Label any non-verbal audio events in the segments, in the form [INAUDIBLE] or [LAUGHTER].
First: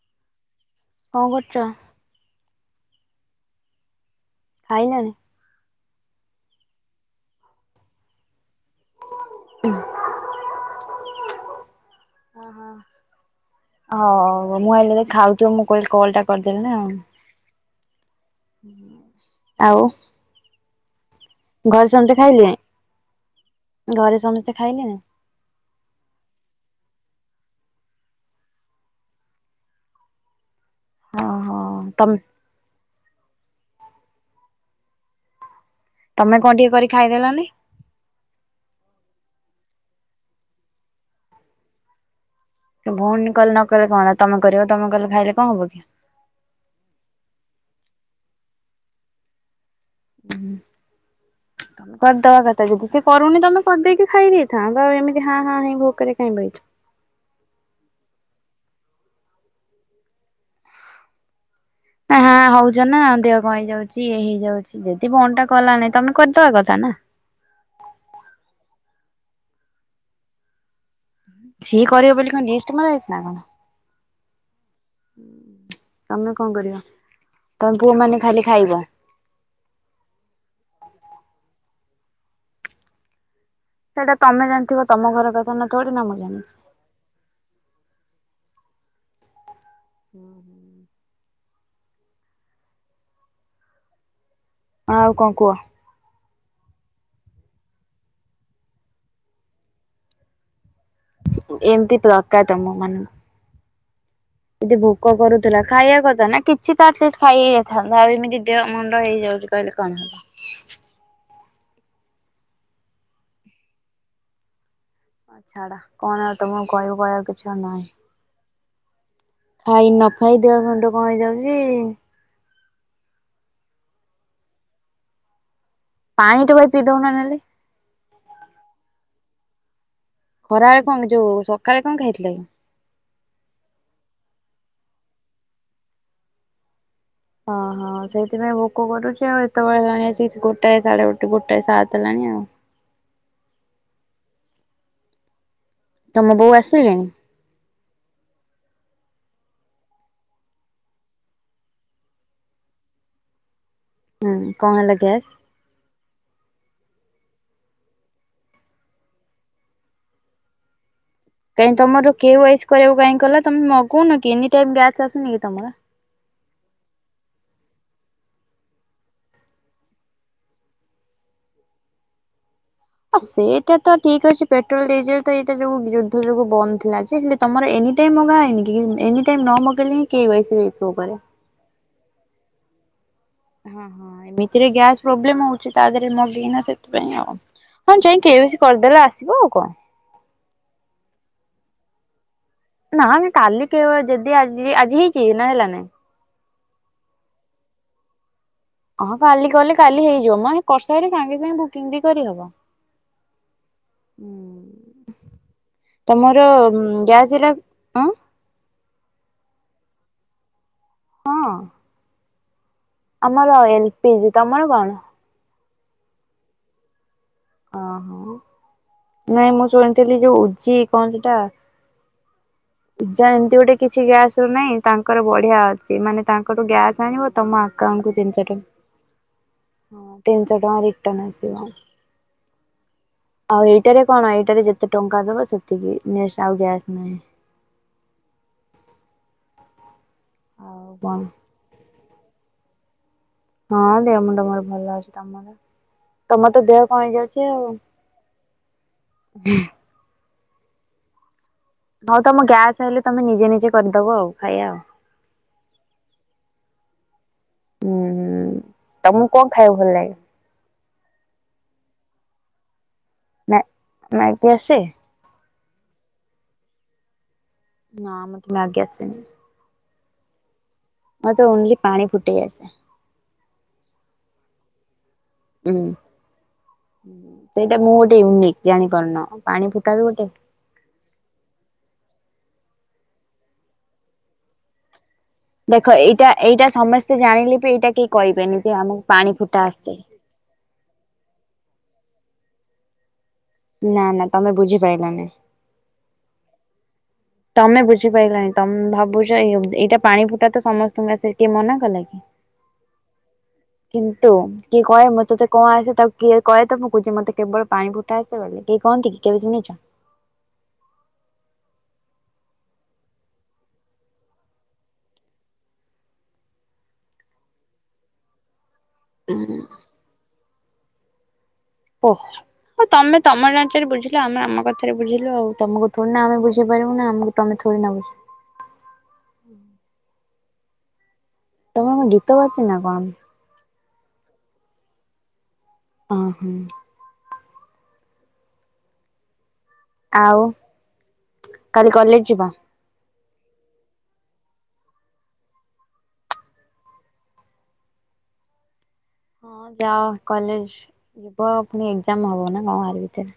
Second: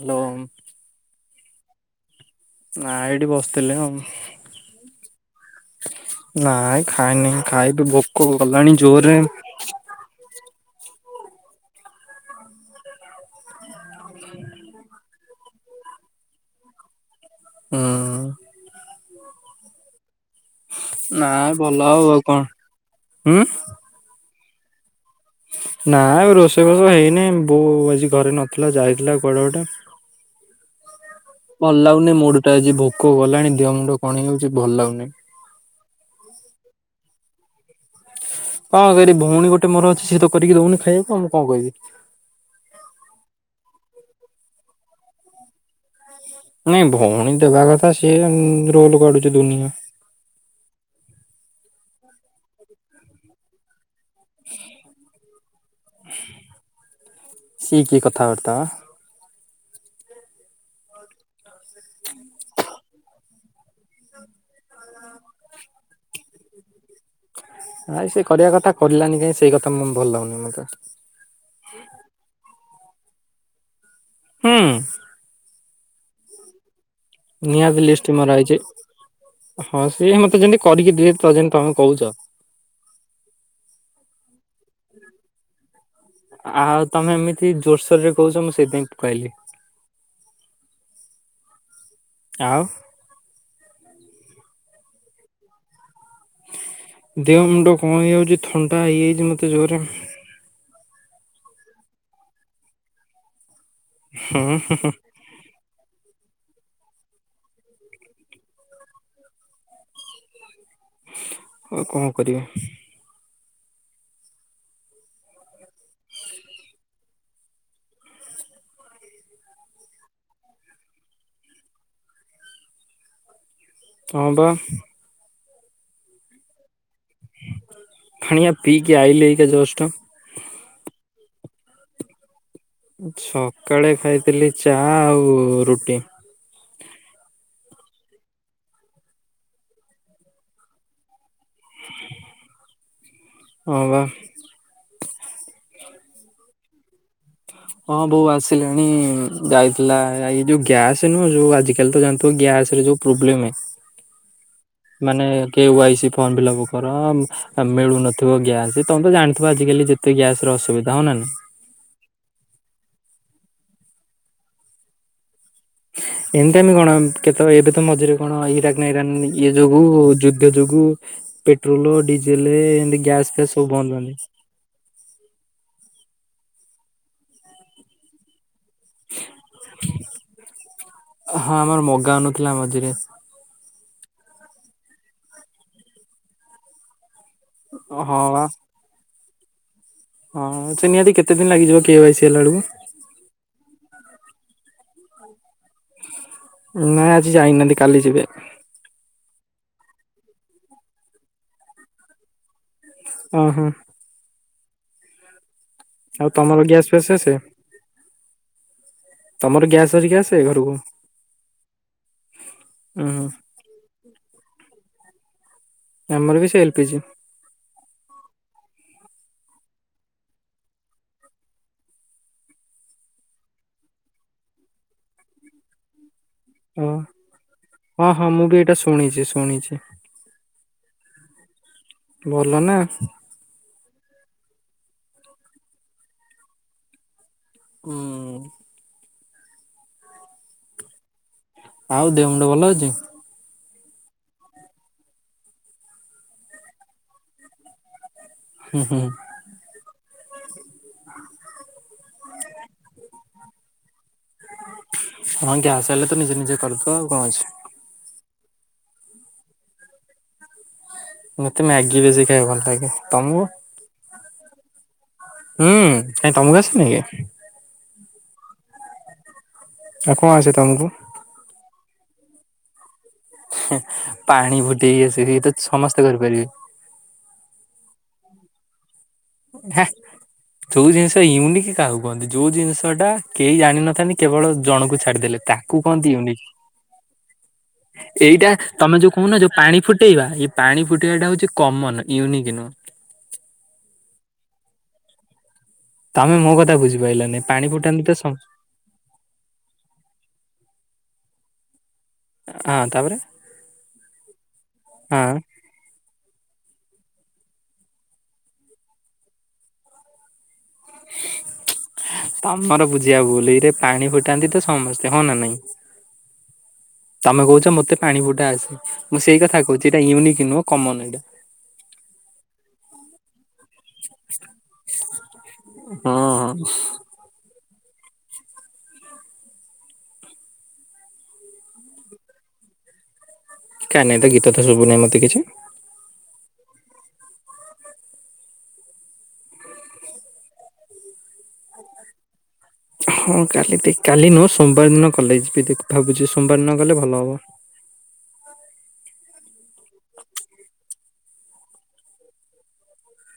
Hello. କଣ କରୁଛ? ନା ଏଇଠି ବସିଥିଲି ଆଉ। ଖାଇନାଣି? ନାଇଁ ଖାଇନିଁ ଖାଇବେ ଭୋକ ଗଲାଣି ଜୋରରେ ହ ଓ ହୋ। ହଉ ମୁଁ ଆିଲ ଖାଉଥିବ ମୁଁିଲ କଲ ଟା କରିଦେଲିି ନା। ହୁଁ। ଆଉ? ନାଇ ଭଲ ହବ ଘରେ ସମସ୍ତେ ଆଉ କଣ ଖାଇଲେଣି? ହୁଁ? ଘରେ ସମସ୍ତେ ଖାଇଲେ ନା? ନା ଏ ରୋଷେଇ ଘଷ ହେଇନି ବୋଉ ଆଜି ଘରେ ନଥିଲା ଯାଇଥିଲା କୁଆଡେ ଗୋଟେ ଓହୋ ଭଲ ତମ ଲାଗୁନି ତମେ ମୁଡଟା ଆଜି ଭୋକ ଗଲାଣି ଦେହ ମୁଣ୍ଡ କଣ ଯାଉଛି ଭଲ ଲାଗୁନି। ତମେ କଣ ଟିକେ କରି ଖାଇଦେଲାନି? କଣ କ ଭଉୀ ଗୋଟେ ମୋର ଅଛି ସିଏ ତ କରିକି ଦଉନି ଖାଇବାକୁ ମୁ କଣ କହିବି? ଭଉଣୀ କଲେ ନ କହଲେ କଣ ତମେ କରିବ ତମ କଲେ ଖାଇଲେ କଣ ହବ କି? ନାଇଁ ଭଉଣୀ ଦେବା କଥା ସିଏ ରୋଲ କାଢୁଚ ଦୁନିଆ ହଁ ତମେ କ ଦବା କଥା ଯଦି ସେ କରୁନି ତମେ କରିଦେଇକି ଖାଇ ଦେଇଥାନ୍ତ ତ ଏମିତି ହଁ ହଁ ହ ଭୋକରେ କ ଖାଇଁ ସିଏ କିଏ କଥାବାର୍ତ୍ତା ହେ ନା ହଁ ହଉଛ ନା ଦେହ କ ହେଇ ଯାଉଛି ଇଏ ହେଇଯାଉଛି। ଯଦି ବ ଟା କଲାନି ତମେ କରିଦବା କଥା ନା। ନାଇଁ ସେ କରିବା କଥା କରିଲାନି କାଇଁ ସେଇ କଥା ଭଲ ଲାଗୁନି ମତେ ସିଏ କରିବ ବୋଲି କଣ ମଇଛି ନା କଣ ହୁଁ। ତମେ କଣ କରିବ ନିହାତି ତମେ ପୁଅ ଲିଷ୍ଟ ମାନେ ମରା ଖାଲି ହେଇଛି ଖାଇବ? ହଁ ସିଏ ମତେ ଯେମିତି କରିକି ଦିମତି ତମେ କହୁଛ? ସେଇଟା ତମେ ଜାଣିଥିବ ତମ ଘର କଥା ନା ଥୋ ନା ମେ ଆଉ ତମେ ଏମିତି ଜୋରସୋର ରେ କହୁଛ ମୁଁ ସେଇଥିାଇଁ କହିଲି। ହୁଁ ହୁଁ। ଆଉ? ହଁ ଆଉ କଣ କୁହ? ଦେହ ମୁଣ୍ଡ କଣ ହେଇଯାଉଛି ଥଣ୍ଡା ହେଇଯାଇଛି ମୋତେ ଜୋରରେ। ଏମତି [UNINTELLIGIBLE] ଏତେ ଭୋକ କରୁ ଥିଲା ଖାଇବା କଥା ନା କିଛି ତ ଆଲିଷ୍ଟ ଖାଇ ହେ ଯାଇଥାନ୍ତା ଆଉ ଏମିତି ଦେହ ମୁଣ୍ଡ ହେଇଯାଉଛି କହିଲେ କଣ ହେଲା? ଆଉ କଣ କରିବି ଛାଡା କଣ ଆଉ ତମକୁ କହିବ କହିବାକୁ କିଛ ନାହିଁ ଖାଇ ନ ଖାଇ ଦେବା ଖଣ୍ଡ କଣ ହେଇଯାଉଛି ହଁ ବା ପାଣି ଟୋପେ ପିଇ ଦଉନ ନହେଲେ ଖଣିିଆ ପିିକ ଆଇ ଲେଇ ଏକା ଜଷ୍ଟ ଖରାବେଳେ କଣ ଯୋଉ ସକାଳେ କଣ ଖାଇଥିଲେ କି ସକାଳେ ଖାଇଥିଲି ଚା ଆଉ ରୁଟି ଓଁ ହଁ ସେଇଥିପାଇଁ ଭୋକ କରୁଛି ଆଉ ଏତେବେଳେ ହେଲାଣି ଆସି ଗୋଟାଏ ସାଡେ ଗୋଟେ ତ ଗୋଟେ ସାତ ଦେଲାଣି ଆଉ ହଁ ବା ତମ ବୋଉ ଆସିଲାଣି ହଁ ବୋଉ ଆସିଲାଣି ଯାଇଥିଲା ଏ ଯୋଉ ଗ୍ୟାସ ନୁହ ଯୋଉ ଆଜିକାଲି ତ ଜାଣିଥିବ ଗ୍ୟାସ ରେ ଯୋଉ ପ୍ରୋବ୍ଲେମେ ହୁଁ କଣ ହେଲା ମାନେ gas? K Y C form fill up କର ଅ ମିଳୁନଥିବ ଗ୍ୟାସ୍ ତମେ ତ ଜାଣିଥିବ ଆଜିକାଲି ଯେ ତି ଗ୍ୟାସର ଅଶୁବିଧା ହ ନାଁ ନହିଁ କାଇହିଁ ତମର କେ ୱେଇ ସି କରିବାକୁ କାଇହିଁକଲା ତମେ ମଗୁନ କି ଏନି ଟାଇମ ଗ୍ୟାସ୍ ଆସୁନି କି ତମର ଏମିତି ଆମେ କଣ କେତ ଏବେ ତ ମଝିରେ କଣ ଇରାକ ନା ଇରାନ ଇଏ ଯୋଗୁ ଯୁଦ୍ଧ ଯୋଗୁ ପେଟ୍ରୋଲ ଡିଜେଲ ଏ ଅ ସେଇଟା ତ ଠିକ ଅଛି ପେଟ୍ରୋଲ ଡିଜେଲ ତ ଏଇ ଟା ବି ଯୁଦ୍ଧ ଯୋଗୁଁ ବନ୍ଦ ଥିଲା ଯେ ହେଲେ ତମର ଏନି ଟାଇମ୍ ମଗାଇନି କି ଏନି ଟାଇମ୍ ନ ମଗ ମୁଁ କହିଲି କେ ଉଆଇସି ଇସୋ କରେ ହଁ ଆମର ମଗା ଆନଥିଲା ମଝିରେ ହ ହଁ ଏମିତିରେ ଗ୍ୟାସ ପ୍ରୋବ୍ଲେମ ହଉଛି ତା ଦେହରେ ମଗେଇନା ସେଥିପାଇଁ ଆଉ ହଁ ଯାଇ କେ ବି ସି କରିଦେଲେ ଆସିବ ଆଉ କଣ ହଁ ସେ ନିହାତି କେତେ ଦିନ ଲାଗଯିବ କେ ୱାଇ ସି ହେଲା ବେଳକୁ ନା କାଲି କେ ଯଦି ଆଜି ଆଜି ହେଇଛି ନା ହେଲା ନାଇଁ ନା ଆଜି ଯାଇନାହାନ୍ତି କାଲି ଯିବେ ହଁ କାଲି କଲେ କାଲି ହେଇଯିବ ମ କର୍ଷରେ ସାଙ୍ଗେ ସାଙ୍ଗେ ବୁକିଙ୍ଗ ବି କରିହବ ଅ ହୁଁ ଉ ଆଉ ତମର ଗ୍ୟାସ ଫ୍ୟାସ ଆସେ ଗ୍ୟାସଟା ତମର ଗ୍ୟାସ୍ ଅରିକା ଆସିବ ଘରକୁ ହଁ ହୁଁ ଆମର ଏଲ ପିଜି ତମର କଣ ଆମର ବି ସେ ଏଲପିଜି ଓହୋ ନାଇଁ ମୁଁ ଶୁଣିଥିଲି ଯୋଉ ଉଜି କଣ ସେଟା ପୂଜା ଏମିତି ଗୋଟେ କିଛି ଗ୍ୟାସ ରୁ ନାହିଁ ତାଙ୍କର ବଢିଆ ଅଛି ସେମାନେ ତାଙ୍କଠୁ ଓ ଗ୍ୟାସ୍ ଆଣିବ ତମ ହଁ ଆକାଉଣ୍ଟ କୁ ହଁ ମୁଁ ତିନିଶହ ବି ଏଇଟା ଶୁଣିଛି ଶୁଣିଛି ଟଙ୍କା ତିନିଶହ ଟଙ୍କା ରିଟନ ଆସିବ ଭଲ ନା ଆଉ ଏଇଟାରେ କଣ ଏଇଟାରେ ଯେତେ ଟଙ୍କା ଦବ ସେତିକି ଆଉ ଗ୍ୟାସ୍ ନାହିଁ ହୁଁ ଆଉ କଣ ଆଉ ଦେହ ମୁଣ୍ଡ ଭଲ ଅଛି ହଁ ଦେହ ମୁଣ୍ଡ ମୋର ଭଲ ଅଛି ତମର ତମର ତ ଦେହ କଣ ହେଇଯାଉଛି ଆଉ ହୁଁ ହୁଁଁ ହୁଁ ହଉ ତମ ଗ୍ୟାସ୍ ହେଲେ ତମେ ନିଜେ ନିଜେ କରିଦବ ଆଉ ଖାଇବା ଆଉ ହଁ ଗ୍ୟାସ ହେଲେ ତ ନିଜେ ନିଜେ କରିଚ ଆଉ କଣ ଅଛି? ହୁଁ ହୁଁ ତମୁକୁ କଣ ଖାଇବାକୁ ଭଲ ଲାଗେ? ମତେ ମ୍ୟାଗି ବେଶୀ ଖାଇବାକୁ ଭଲ ଲାଗେ। ତମକୁ? ମ୍ୟା ମ୍ୟାଗି ଆସେ? ହୁଁ କାଇଁ ତମୁକୁ ଆସେ ନି କି? ନା ମତେ ମ୍ୟାଗି ଆସେନି। ଆଉ କଁ ଆସେ ତମୁକୁ? ମତେ ଓନଲି ପାଣି ଫୁଟେଇ ଆସେ। ହିଁ ପାଣି ଫୁଟେଇ ଆସେରି ଏତ ଉଁ ସମସ୍ତେ କରିପାରିବେ। ସେଇଟା ମୁଁ ଗୋଟେ ୟୁନିକ୍ ଜାଣିପାରୁନ। ପାଣି ହେ ଫୁଟା ବି ଗୋଟେ ଯୋଉ ଜିନିଷ ୟୁନିକ କାହାକୁ କୁହନ୍ତି ଯୋଉ ଜିନଷ ଟା କେହି ଜାଣିନଥାନ୍ତି କେବଳ ଜଣଙ୍କୁ ଛାଡିଦେଲେ। ତାକୁ ଦେଖ କହନ୍ତି ଏଇଟା ୟୁନିକ୍। ଏଇଟା ସମସ୍ତେ ଜାଣିଲେ ବି ଏଇଟା କେହି ଏଇଟା କହିବେନି ଯେ ତମେ ଆମକୁ ଯୋଉ କହୁନ ଯୋଉ ଫୁଟା ପାଣି ଆସେ। ଫୁଟେଇବା ଏ ପାଣି ଫୁଟେଇବାଟା ହଉଚି କମନ୍ ୟୁନିକ୍ ନୁହଁ। ନା ନା ତମେ ବୁଝି ପାଇଲନେଇ। ତମେ ମୋ କଥା ବୁଝି ପାଇଲନେଇ। ତମେ ବୁଝିପାଇଲଣି ତମେ ଭାବୁଛ ଏଇଟା ପାଣି ଫୁଟା ତ ସମସ୍ତଙ୍କୁ ଆସେ କିଏ ମନା କଲା କି? ହଁ ତାପରେ କିନ୍ତୁ କିଏ କହେ ହଁ ମତେ ତ? କଣ ଆସେ ତାକୁ କିଏ କହେ ତ ମୁଁ କହୁଚି ମତେ କେବଳ ପାଣି ଫୁଟା ଆସେ ବଲି କେ କହନ୍ତି କି କେବେ ଶୁଣିଛ? ତମର ବୁଝିଆ ଭୁଲ ଇଏରେ ପାଣି ଫୁଟାନ୍ତି ତ ସମସ୍ତେ ହଁ ନା ନାଇଁ? ତମେ କହୁଚ ମତେ ପାଣି ଫୁଟା ଆସେ। ମୁଁ ସେଇ କଥା କହୁଚି ଏଇଟା ୟୁନିକ୍ ନୁହଁ କମନ୍ ଏଇଟା। ଓହଃ। ହଉ ତମେ ତମ ଯାଞ୍ଚରେ ବୁଝିଲ। ଆମେ ଆମ କଥାରେ ବୁଝିଲୁ ଆଉ ତମକୁ ଥୋଡି ନା ଆମେ ହଁ। ବଝିପାରିବୁ ନା ଆମକୁ ତମେ ଥୋଡ଼ି ନା ବୁଝ୍ ତମର କଣ ଗୀତ ବାଜୁଚି ନା କଣ? କାଇଁ ନାଇଁ ତ ଗୀତ ତ ଶୁଭୁନି ମତେ କିଛି। ଅଁ ହଁ। ଆଉ କାଲି କଲେଜ ଯିବ? ହଁ କାଲି ଟିକ୍ କାଲି ନୁହଁ ସୋମବାର ଦିନ କଲେଜ ଯିବି ଭାବୁଛି। ସୋମବାର ଦିନ ଗଲେ ଭଲ ହବ। ହଁ ଯାଅ କଲେଜ ଯିବ ପୁଣି ଏକଜାମ ହବ ନା କଣ ଆରି ଭିତରେ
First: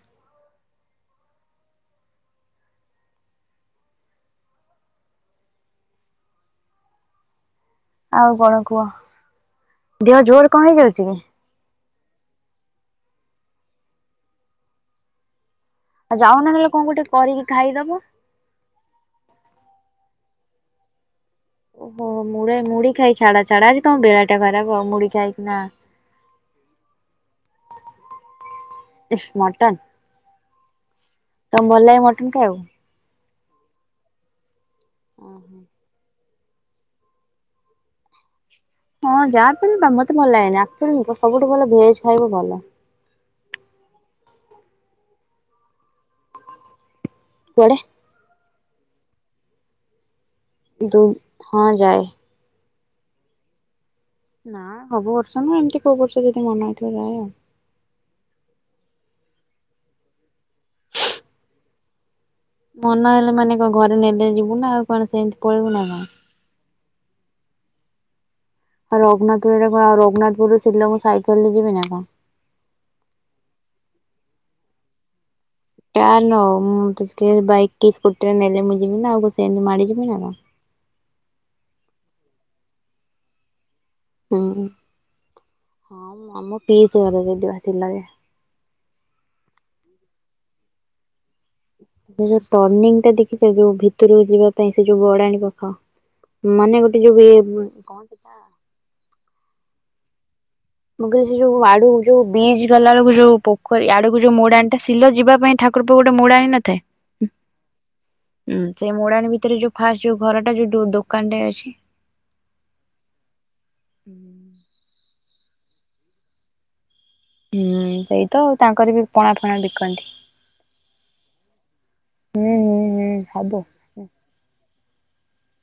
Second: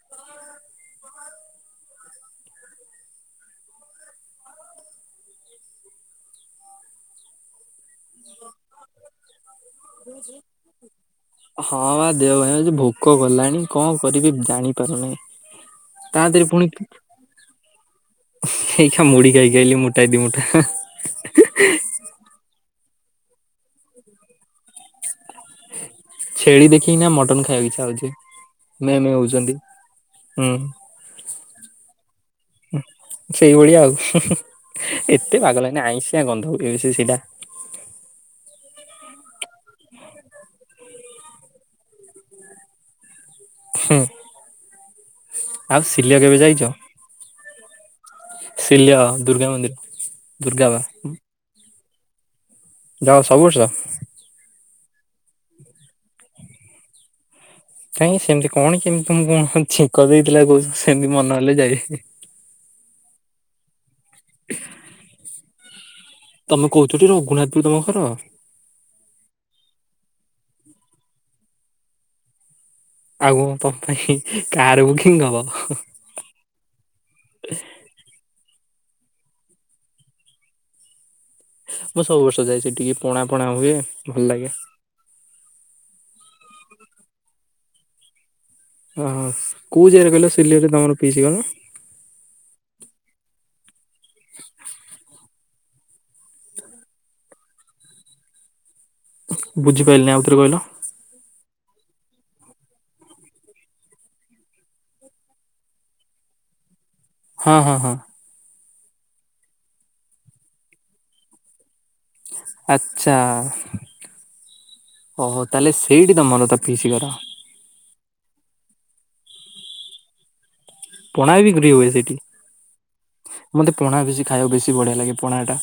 ଆଉ କଣ କୁହ ଦେହ ଜୋରେ କଣ ହେଇଯାଉଚି କି? ହଁ ବା ଦେହ ଭାଇ ହଉଛି ଭୋକ କଲାଣି କଣ କରିବି ଜାଣିପାରୁନି। ଆଉ ଯାଉନ ନହେଲେ କଣ ଗୋଟେ କରିକି ଖାଇଦବ। ଏଇ ଖା ମୁଢି ଖାଇକି ଆଇଲି ମୁଠାଏ ଦି ମୁଠା। ଓ ମୁଡେ ମୁଢି ଖାଇ ଛାଡା ଛାଡା ଆଜି ତମ ବେଳା ଟା ଖରାପ ହଉ ମୁଢି ଖାଇକି ନା ଛେଳି ଦେଖିକିନା ମଟନ ଖାଇବାକୁ ଇଚ୍ଛା ହଉଚି ମେ ମେ ହଉଚନ୍ତି ହୁଁ। ତମ ଭଲ ଲାଗେ ମଟନ୍ ଖାଇଆକୁ? ସେଇଭଳିଆ ଆଉ ଏତେ ପାଗଲା ନିଆ ଆଇଁଷିଆ ଗନ୍ଧ ହୁଏ ସେ ସେଇଟା। ହଁ ଯାହା ବି ଉମ୍ ମତେ ଭଲ ଲାଗେନି ଆକ୍ଚୁଲି ସବୁଠୁ ଭଲ ଭେଜ ଖାଇବ ଭଲ। ହୁଁ ଆଉ ସିଲିଆ କେବେ ଯାଇଚ? କଆଡେ? ସିଲିଆ ବା ଦୁର୍ଗା ମନ୍ଦିର। ଦୁର୍ଗା ମା ଦୁ ହଁ ଯାଏ। ଯାଅ ସବୁ ବର୍ଷ? ନାଁ ସବୁ ବର୍ଷ ନୁହଁ ଏମତି କୋଉ ବର୍ଷ ଯଦି ମନ ହେଇଥିବ ଯାଏ ଆଉ। କାଇଁକି ସେ ଏମତି କଣ କି ଏମତି ତମକୁ କଣ ଛେଙ୍କ ଦେଇଥିଲା କହୁଚ ସେମିତି ମନ ହେଲେ ଯାଏ ମନ ହେଲେ ମାନେ କଣ ଘରେ ନେଲେ ଯିବୁ ନା ଆଉ କଣ ସେମତି ପଳେଇବୁ ନା କଣ? ତମେ କହୁଚ ଟି ରଘୁନାଥ ପୁର ତମ ଘର? ଆଉ ରଗୁନାଥପୁରା ଆଉ ରଘୁନାଥପୁରୁ ଶିଲଙ୍ଗ ମୁଁ ସାଇକଲ ରେ ଯିବି ନା କଣ? ଆଉ କଣ ତମ ପାଇଁ କାର ବୁକିଂ ହବ। ଟା ନ ମୁଁ [UNINTELLIGIBLE] ବାଇକି କି ସ୍କୁଟିରେ ନେଲେ ମୁଁ ଯିବି ନା ଆଉ ସେମିତି ମାଡି ଯିବି ନା କଣ। ମୁଁ ସବୁ ବର୍ଷ ଯାଏ ସେଠିକି, ପଣା ପଣା ହୁଏ। ଭଲ ହୁଁ, ଲାଗେ ହଁ ଆମ [UNINTELLIGIBLE] ଆସିଲା ଯେ ଓହୋ କୋଉ ଯାଗାରେ କହିଲ [UNINTELLIGIBLE] ତମର ପିଇସି ଘର ନାଁ? ସେ ଯୋଉ ଟର୍ନିଂ ଟା ଦେଖିଚ ଯୋଉ ଭିତରକୁ ଯିବା ପାଇଁ ସେ ଯୋଉ ଗଡାଣୀ ପାଖ। ମାନେ ଗୋଟେ ଯୋଉ ଇଏ କହନ୍ତି ତ ବୁଝିପାଇଲିନି ଆଉଥରେ କହିଲ? ମୁଁ କହିଲ ସେ ଯୋଉ ଆଡୁ ଯୋଉ ବି ଗଲା ବେଳକୁ ଯୋଉ ପୋଖରୀ ଆଡକୁ ଯୋଉ ମୋଡାଣଟା ସିଲ ଯିବା ପାଇଁ ଠାକୁ ତାରକୁ ଗୋଟେ ମୁୂା ଆଣ ନିନଥାଏ? ହଁ ହଁ ହଁ। ହୁଁ ସେଇ ମୋଡ଼ାୀ ଭିତରେ ଯୋଉ ଫାଷ୍ଟ ଯୋଉ ଘରଟା ଯୋଉ ଦୋକାନ ରେ ଅଛି? ଆ୍ଛା ଓହୋ ତାହେଲେ ସେଇଠି ତମର ତ ପିସ କରର। ହୁଁ ସେଇତ ତାଙ୍କର ବି ପଣା ଫଣା ବିକନ୍ତି। ପଣା ବିିକ୍ରି ହୁଏ ସେଇଠି ହୁଁ ହୁଁ ହୁଁ ସବୁ ମତେ ପଣା ବେଶୀ ଖାଇବାକୁ ବେଶୀ ବଢିଆ ଲାଗେ ପଣା ଟା।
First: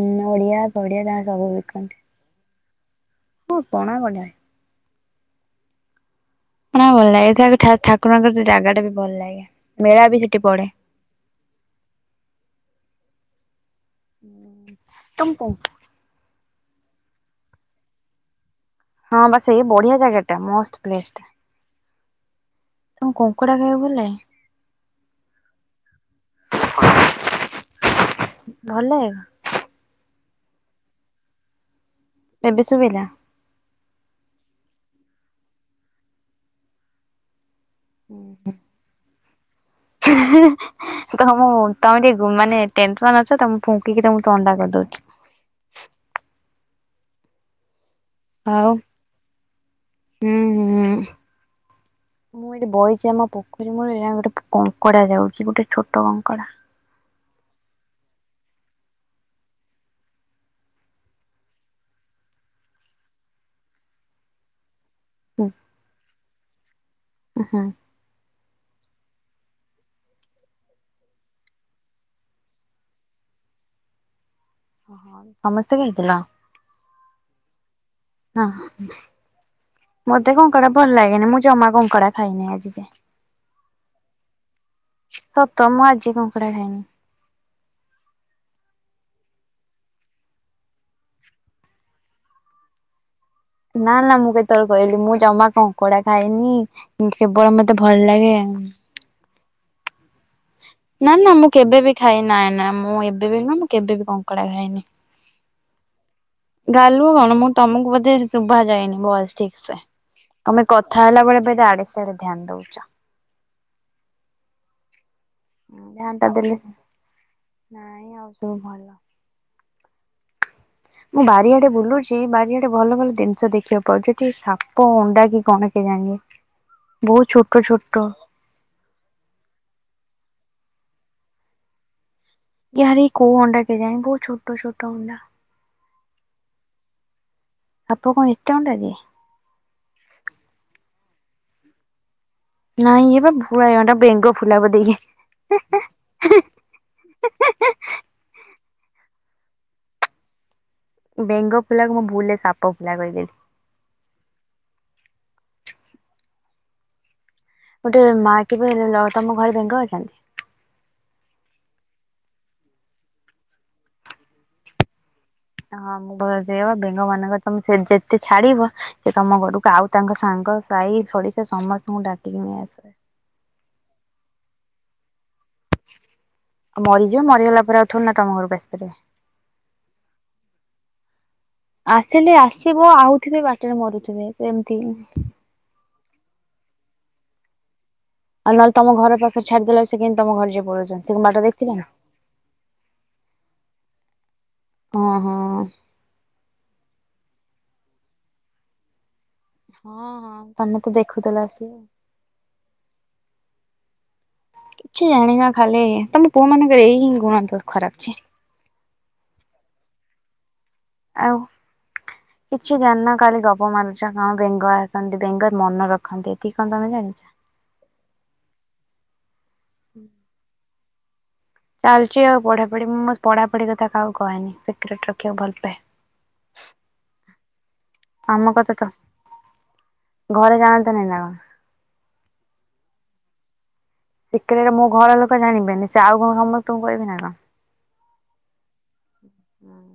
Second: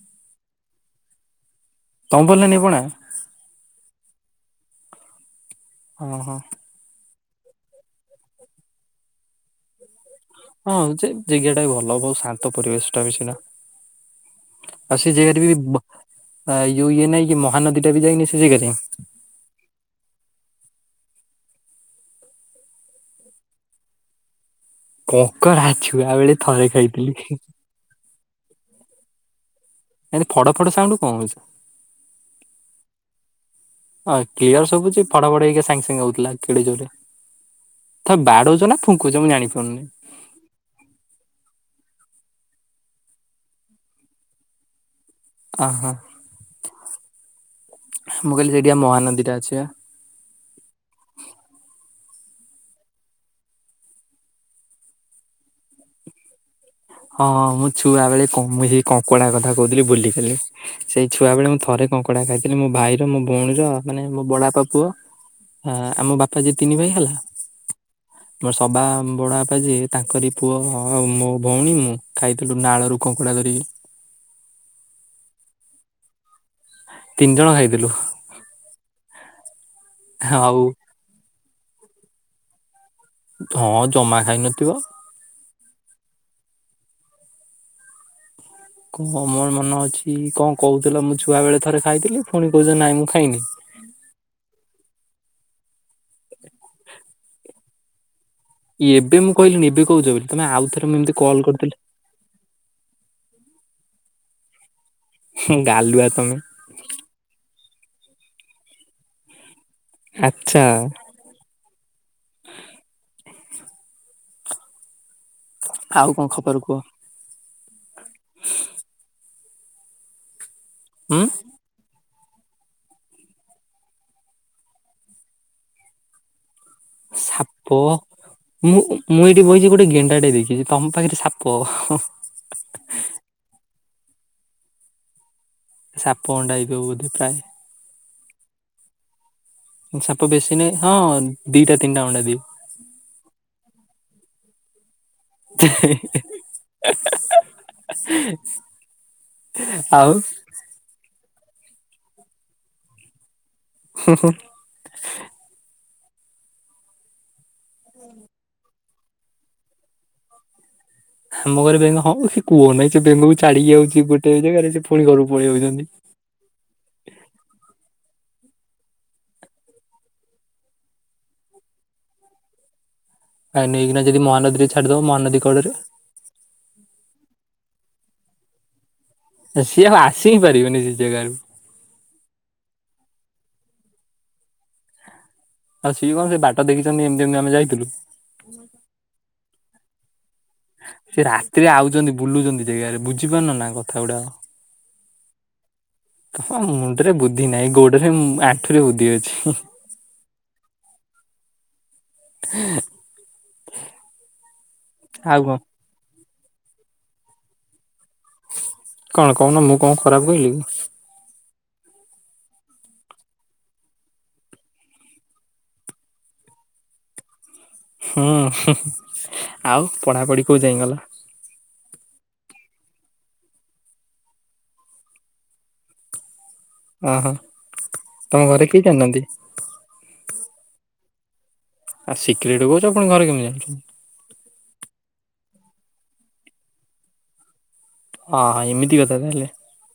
ଉ ନଡ଼ିଆ ପଡ଼ିଆ ଗାଁ ସବୁ ବଖନ୍ତି। [UNINTELLIGIBLE] ହଁ ପଣା କଣି ଓଁ ହୋ। ପ ଭଲ ଲାଗେ ସେ ଠାକୁରଙ୍କର ଜାଗା ଟା ବି ଭଲ ଲାଗେ ମେଳା ବି ସେଠି ପଡେ। ହଁ ଯେ ଜେଗା ଟା ବି ଭଲ, ବହୁ ଶାନ୍ତ ପରିବେଶ ଟା ବି ସିନା। ଆଉ ସେ ଜାଗାରେ ତମକୁ ବି, ଆଉ ଇଏ ନାଇଁ କି ମହାନଦୀ ଟା ବି ଯାଇନି ସେ ଜାଗାରେ? ହଁ ବା ସେଇ ବଢିଆ ଜାଗା ଟା ମସ୍ତ ପ୍ଳେସ୍ ଟା। ତମକୁ କଙ୍କଡ଼ା ଖାଇବା କୁ ଭଲଲାଗେ? କଙ୍କଡା ଛୁଆ ବେଳେ ଥରେ ଖାଇଥିଲି। [UNINTELLIGIBLE] ଏମତି ଫଡ ଫଡ ସାଉଣ୍ଡ କଣ ହଉଛି? ଏବେ ଶୁଭିଲା? ହଁ, କ୍ଲିୟର ଶୁବୁଛି ଫଡ଼ ଫଡ଼ ହେଇକି ସାଙ୍ଗେ ସାଙ୍ଗେ ହଉଥିଲା କେଡ଼େ ଜୋରରେ ତ ବାଡଉଛ ନା ଫୁଙ୍କୁଛ ମୁଁ ଜାଣିପାରୁନି। [UNINTELLIGIBLE] ତମ ତମେ ଟିକେ ମାନେ ଟେନସନ ଅଛ ତ, ମୁଁ ଫୁଙ୍କିକି ତମକୁ ଥଣ୍ଡା କରିଦଉଛି। ଅହ, ମୁଁ କହିଲି ଆଉ ସେଠିବା ମହାନଦୀ ଟା ଅଛି ବା। ହୁଁ ହୁଁ। [INAUDIBLE] ମୁଁ ଏଠି ବଇଛି ଆମ ପୋଖରୀ ମୂଳରେ ଗୋଟେ କଙ୍କଡ଼ା ଯାଉଛି ଗୋଟେ ଛୋଟ କଙ୍କଡ଼ା। ହଁ, ମୁଁ ଛୁଆ ବେଳେ, କ ମୁଇ କଙ୍କଡା କଥା କହୁଥିଲି ଭୁଲିଗଲି। ସେଇ ଛୁଆ ବେଳେ ମୁଁ ଥରେ କଙ୍କଡ଼ା ଖାଇଥିଲି, ମୋ ଭାଇର, ମୋ ଭଉଣୀର, ମାନେ ମୋ ବଡ଼ବାପା ପୁଅ ହୁଁ ହଁ, ଆମ ବାପା ଯ ତିନି ଭାଇ ହେଲା ହୁଁ ମୋ ସଭା ବଡବାପା ଯିଏ ତାଙ୍କରି ପୁଅ ଆ ମୋ ଭଉଣୀ, ଖାଇଥିଲି ନାଳରୁ କଙ୍କଡ଼ା ଧରିିକି। ଓ ହୋ ସମସ୍ତେ ଖାଇଥିଲ? ତିନି ଜଣ ଖାଇଥିଲୁ। ହଁ। ମତେ ଆଉ କଙ୍କଡା ଭଲ ଲାଗେନି, ମୁଁ ଜମା କଙ୍କଡା ଖାଇନି ଆଜି ଯାଏ। ହଁ, ଜମା ଖାଇନଥିବ ସତ ମୁଁ ଆଜି କଙ୍କଡ଼ା ଖାଇନି। କଣ ମୋର ମନ ଅଛି କଣ କହୁଥିଲା ମୁଁ ଛୁଆ ବେଳେ ଥରେ ଖାଇଥିଲି ପୁଣି କହୁଛି ନାଇଁ ମୁଁ ଖାଇନି। ନା ନା ମୁଁ କେତେବେଳେ କହିଲି ମୁଁ ଜମା କଙ୍କଡା ଖାଇନି ସେବଳ ମତେ ଭଲ ଲାଗେ କି ଏବେ ମୁଁ କହିଲି ଏବେ କହୁଛ ବୋଲି,। ତମେ ଆଉଥରେ ନା ଏମିତି ନା କଲ୍ ମୁଁ କରିଥିଲି କେବେ ବିି ଖାଇ ନାଇଁ ନା ମୁଁ ଏବେ ବି ନା ମୁଁ କେବେ ବିି କଙ୍କଡା ଖାଇନି। ଗାଲୁଆ ତମେ। ଗାଲୁ କଣ ମୁଁ ତମକୁ ବୋଧେ ଶୁଭା ଯାଇନି ବଲ ଠିକ ସେ। ଆଚ୍ଛା ଆମେ କଥା ହେଲା ବେଳେ ବ ଆଡେ ସାରେ ଧଧ୍ୟାନ ଦଉଛ, ଆଉ କଣ ଟା ଦେଲେ ଖବର କୁହ? ସେନା, ନାଇଁ ଆଉ ସବୁ ଭଲ। ଉଁ ମୁଁ ବାରିଆଡ଼େ ବୁଲୁଛି ସେଇ ବାରିଆଡେ ଭଲ ଭଲ ଜିନିଷ ଦେଖିବାକୁ ପାଉଛି, ଏଠି ସାପ ଅଣ୍ଡା କି କଣ କେ ଜାଣି? ସାପ। ମୁଁ ମୁଁ ଏଇଠି ବଇଛି ଗୋଟେ ଗେଣ୍ଡାଟେ ଦେଖିଛି, ତମ ପାଖରେ ସାପ କେଜାଣି କୋଉ ଅଣ୍ଡା କେଜାଣି ବହୁତ ଛୋଟ ଛୋଟ ଅଣ୍ଡା। ସାପ ଅଣ୍ଡା ଦେଇଦବ ବୋଧେ ପ୍ରାଏ ସାପ କଣ ଏତେ ଅଣ୍ଡା ଦିଏ? ସାପ ବେଶୀ ନାହିଁ ହଁ ଦିଟା ତିନିଟା ଅଣ୍ଡା ଦିଏ। ନାଇଁ, ଏ ବା [UNINTELLIGIBLE] ବେଙ୍ଗ ଫୁଲା ବୋଧେ ଇଏ। [UNINTELLIGIBLE] ଆଉ ବେଙ୍ଗ ଫୁଲାକୁ ମୁଁ ଭୁଲରେ ସାପ ଫୁଲା କହିଦେଲି। ହୁଁ ହୁଁ। ଗୋଟେ ମା କିବେ ତମ ଘରେ ବେଙ୍ଗ ଅଛନ୍ତି? ଆମ ଘରେ ବେଙ୍ଗ ହଁ ସେ କୁହ ନାହିଁ ସେ ବେଙ୍ଗୁକୁ ଚାାଡିକି ଯାଉଛି ଗୋଟେ ଜାଗାରେ ପୁଣି ଘରକୁ ପଳେଇବ ହଁ ମୁ ବେଙ୍ଗ ମାନଙ୍କ ତମ ଯେତେ ଛାଡିବ ସେ ତମ ଘରକୁ ଆଉ ତାଙ୍କ ସାଙ୍ଗ ସାହି ଛଡି ସେ ସମସ୍ତଙ୍କୁ ଡାକିକି ନେଇଆସଏ। କାଇଁ ନେଇକିନା ଯଦି ମହାନଦୀରେ ଛାଡିଦବ ମହାନଦୀ କଡରେ। ଆଉ ମରିଯିବ ମରିଗଲା ପରେ ଆଉ ଥଥିଲୁ ନା ତମ ଘରକୁ ଆସିପାରିବି। ସିଏ ଆଉ ଆସି ହିଁ ପାରିବନି ସେ ଜାଗାାରୁ। ଆସିଲେ ଆସିବ ଆଉଥିବେ ବାଟରେ ମରୁଥିବେ ସେମତି ଆଉ ସିଏ କଣ ସେ ବାଟ ଦେଖିଛନ୍ତି ଏମିତି ଏମତି ଆମେ ଯାଇଥିଲୁ। ଆଉହଲେମ ଘର ପାଖ ଛାଡିଦେବେ ସେ କେି ତମ ଘରେ ଯିବ। ସେ ରାତିରେ ଆଉଛନ୍ତି ବୁଲୁଛନ୍ତି ଜାଗାରେ ବୁଝିପାରୁନ ନା କଥା ଗୁଡାକ। ହଁ ହଁ। ହଁ ମୁଣ୍ଡରେ ବୁଦ୍ଧି ନାହିଁ ଗୋଡରେ ଆଣ୍ଠୁରେ ବୁଦ୍ଧି ଅଛି। ହଁ ହଁ ତମେ ତ ଦେଖୁଥିଲା ସିଏ। [INAUDIBLE] କିଛି ଆଉ ଜାଣିନ କଣ। ଖାଲି ତମ ପୁଅ ମାନଙ୍କର ଏଇ ହିଁ ଗୁଣ ଖରାପଛି। କଣ କହୁନ ମୁଁ କଣ ଖରାପ କହିଲି କି? ଆଉ। କିଛି ଜ୍ଞାନ କାଳି ଗପ ମାରୁାରୁଛ କଣ ବେଙ୍ଗ ଆସନ୍ତି ବେଙ୍ଗର ମନ ରଖନ୍ତି ଏତିକି କଣ ତମେ ଜାଣିଛ? ହୁଁ ଆଉ ପଢାପଢି କୋଉ ଯାଇ ଗଲା? ଚାଲିଛି ଆଉ ପଢା ପଢି ମୁଁ ମୋ ପଢାପଢି କଥା କ କହେନି ସିକ୍ରେଟ ରଖିବାକୁ ଭଲ ପାଏ। ଓ ହୋ। ଆମ କଥା ତ ଘରେ ଜାଣନ୍ତ ନାାଇଁ ନା କଣ ଆଉ ସିକ୍ରେଟ କହୁଛୁ ଆପଣ ଘରେ କେମିତି ଯାନୁଛନ୍ତି? ଶ ମୋ ଘର ଲୋକ ଜାଣିବେନି ସେ ଆଉ କଣ ସମସ୍ତଙ୍କୁ କିବେ ନା କଣ। ହଁ ଏମିତି କଥାତା ହେଲେ। କଣ।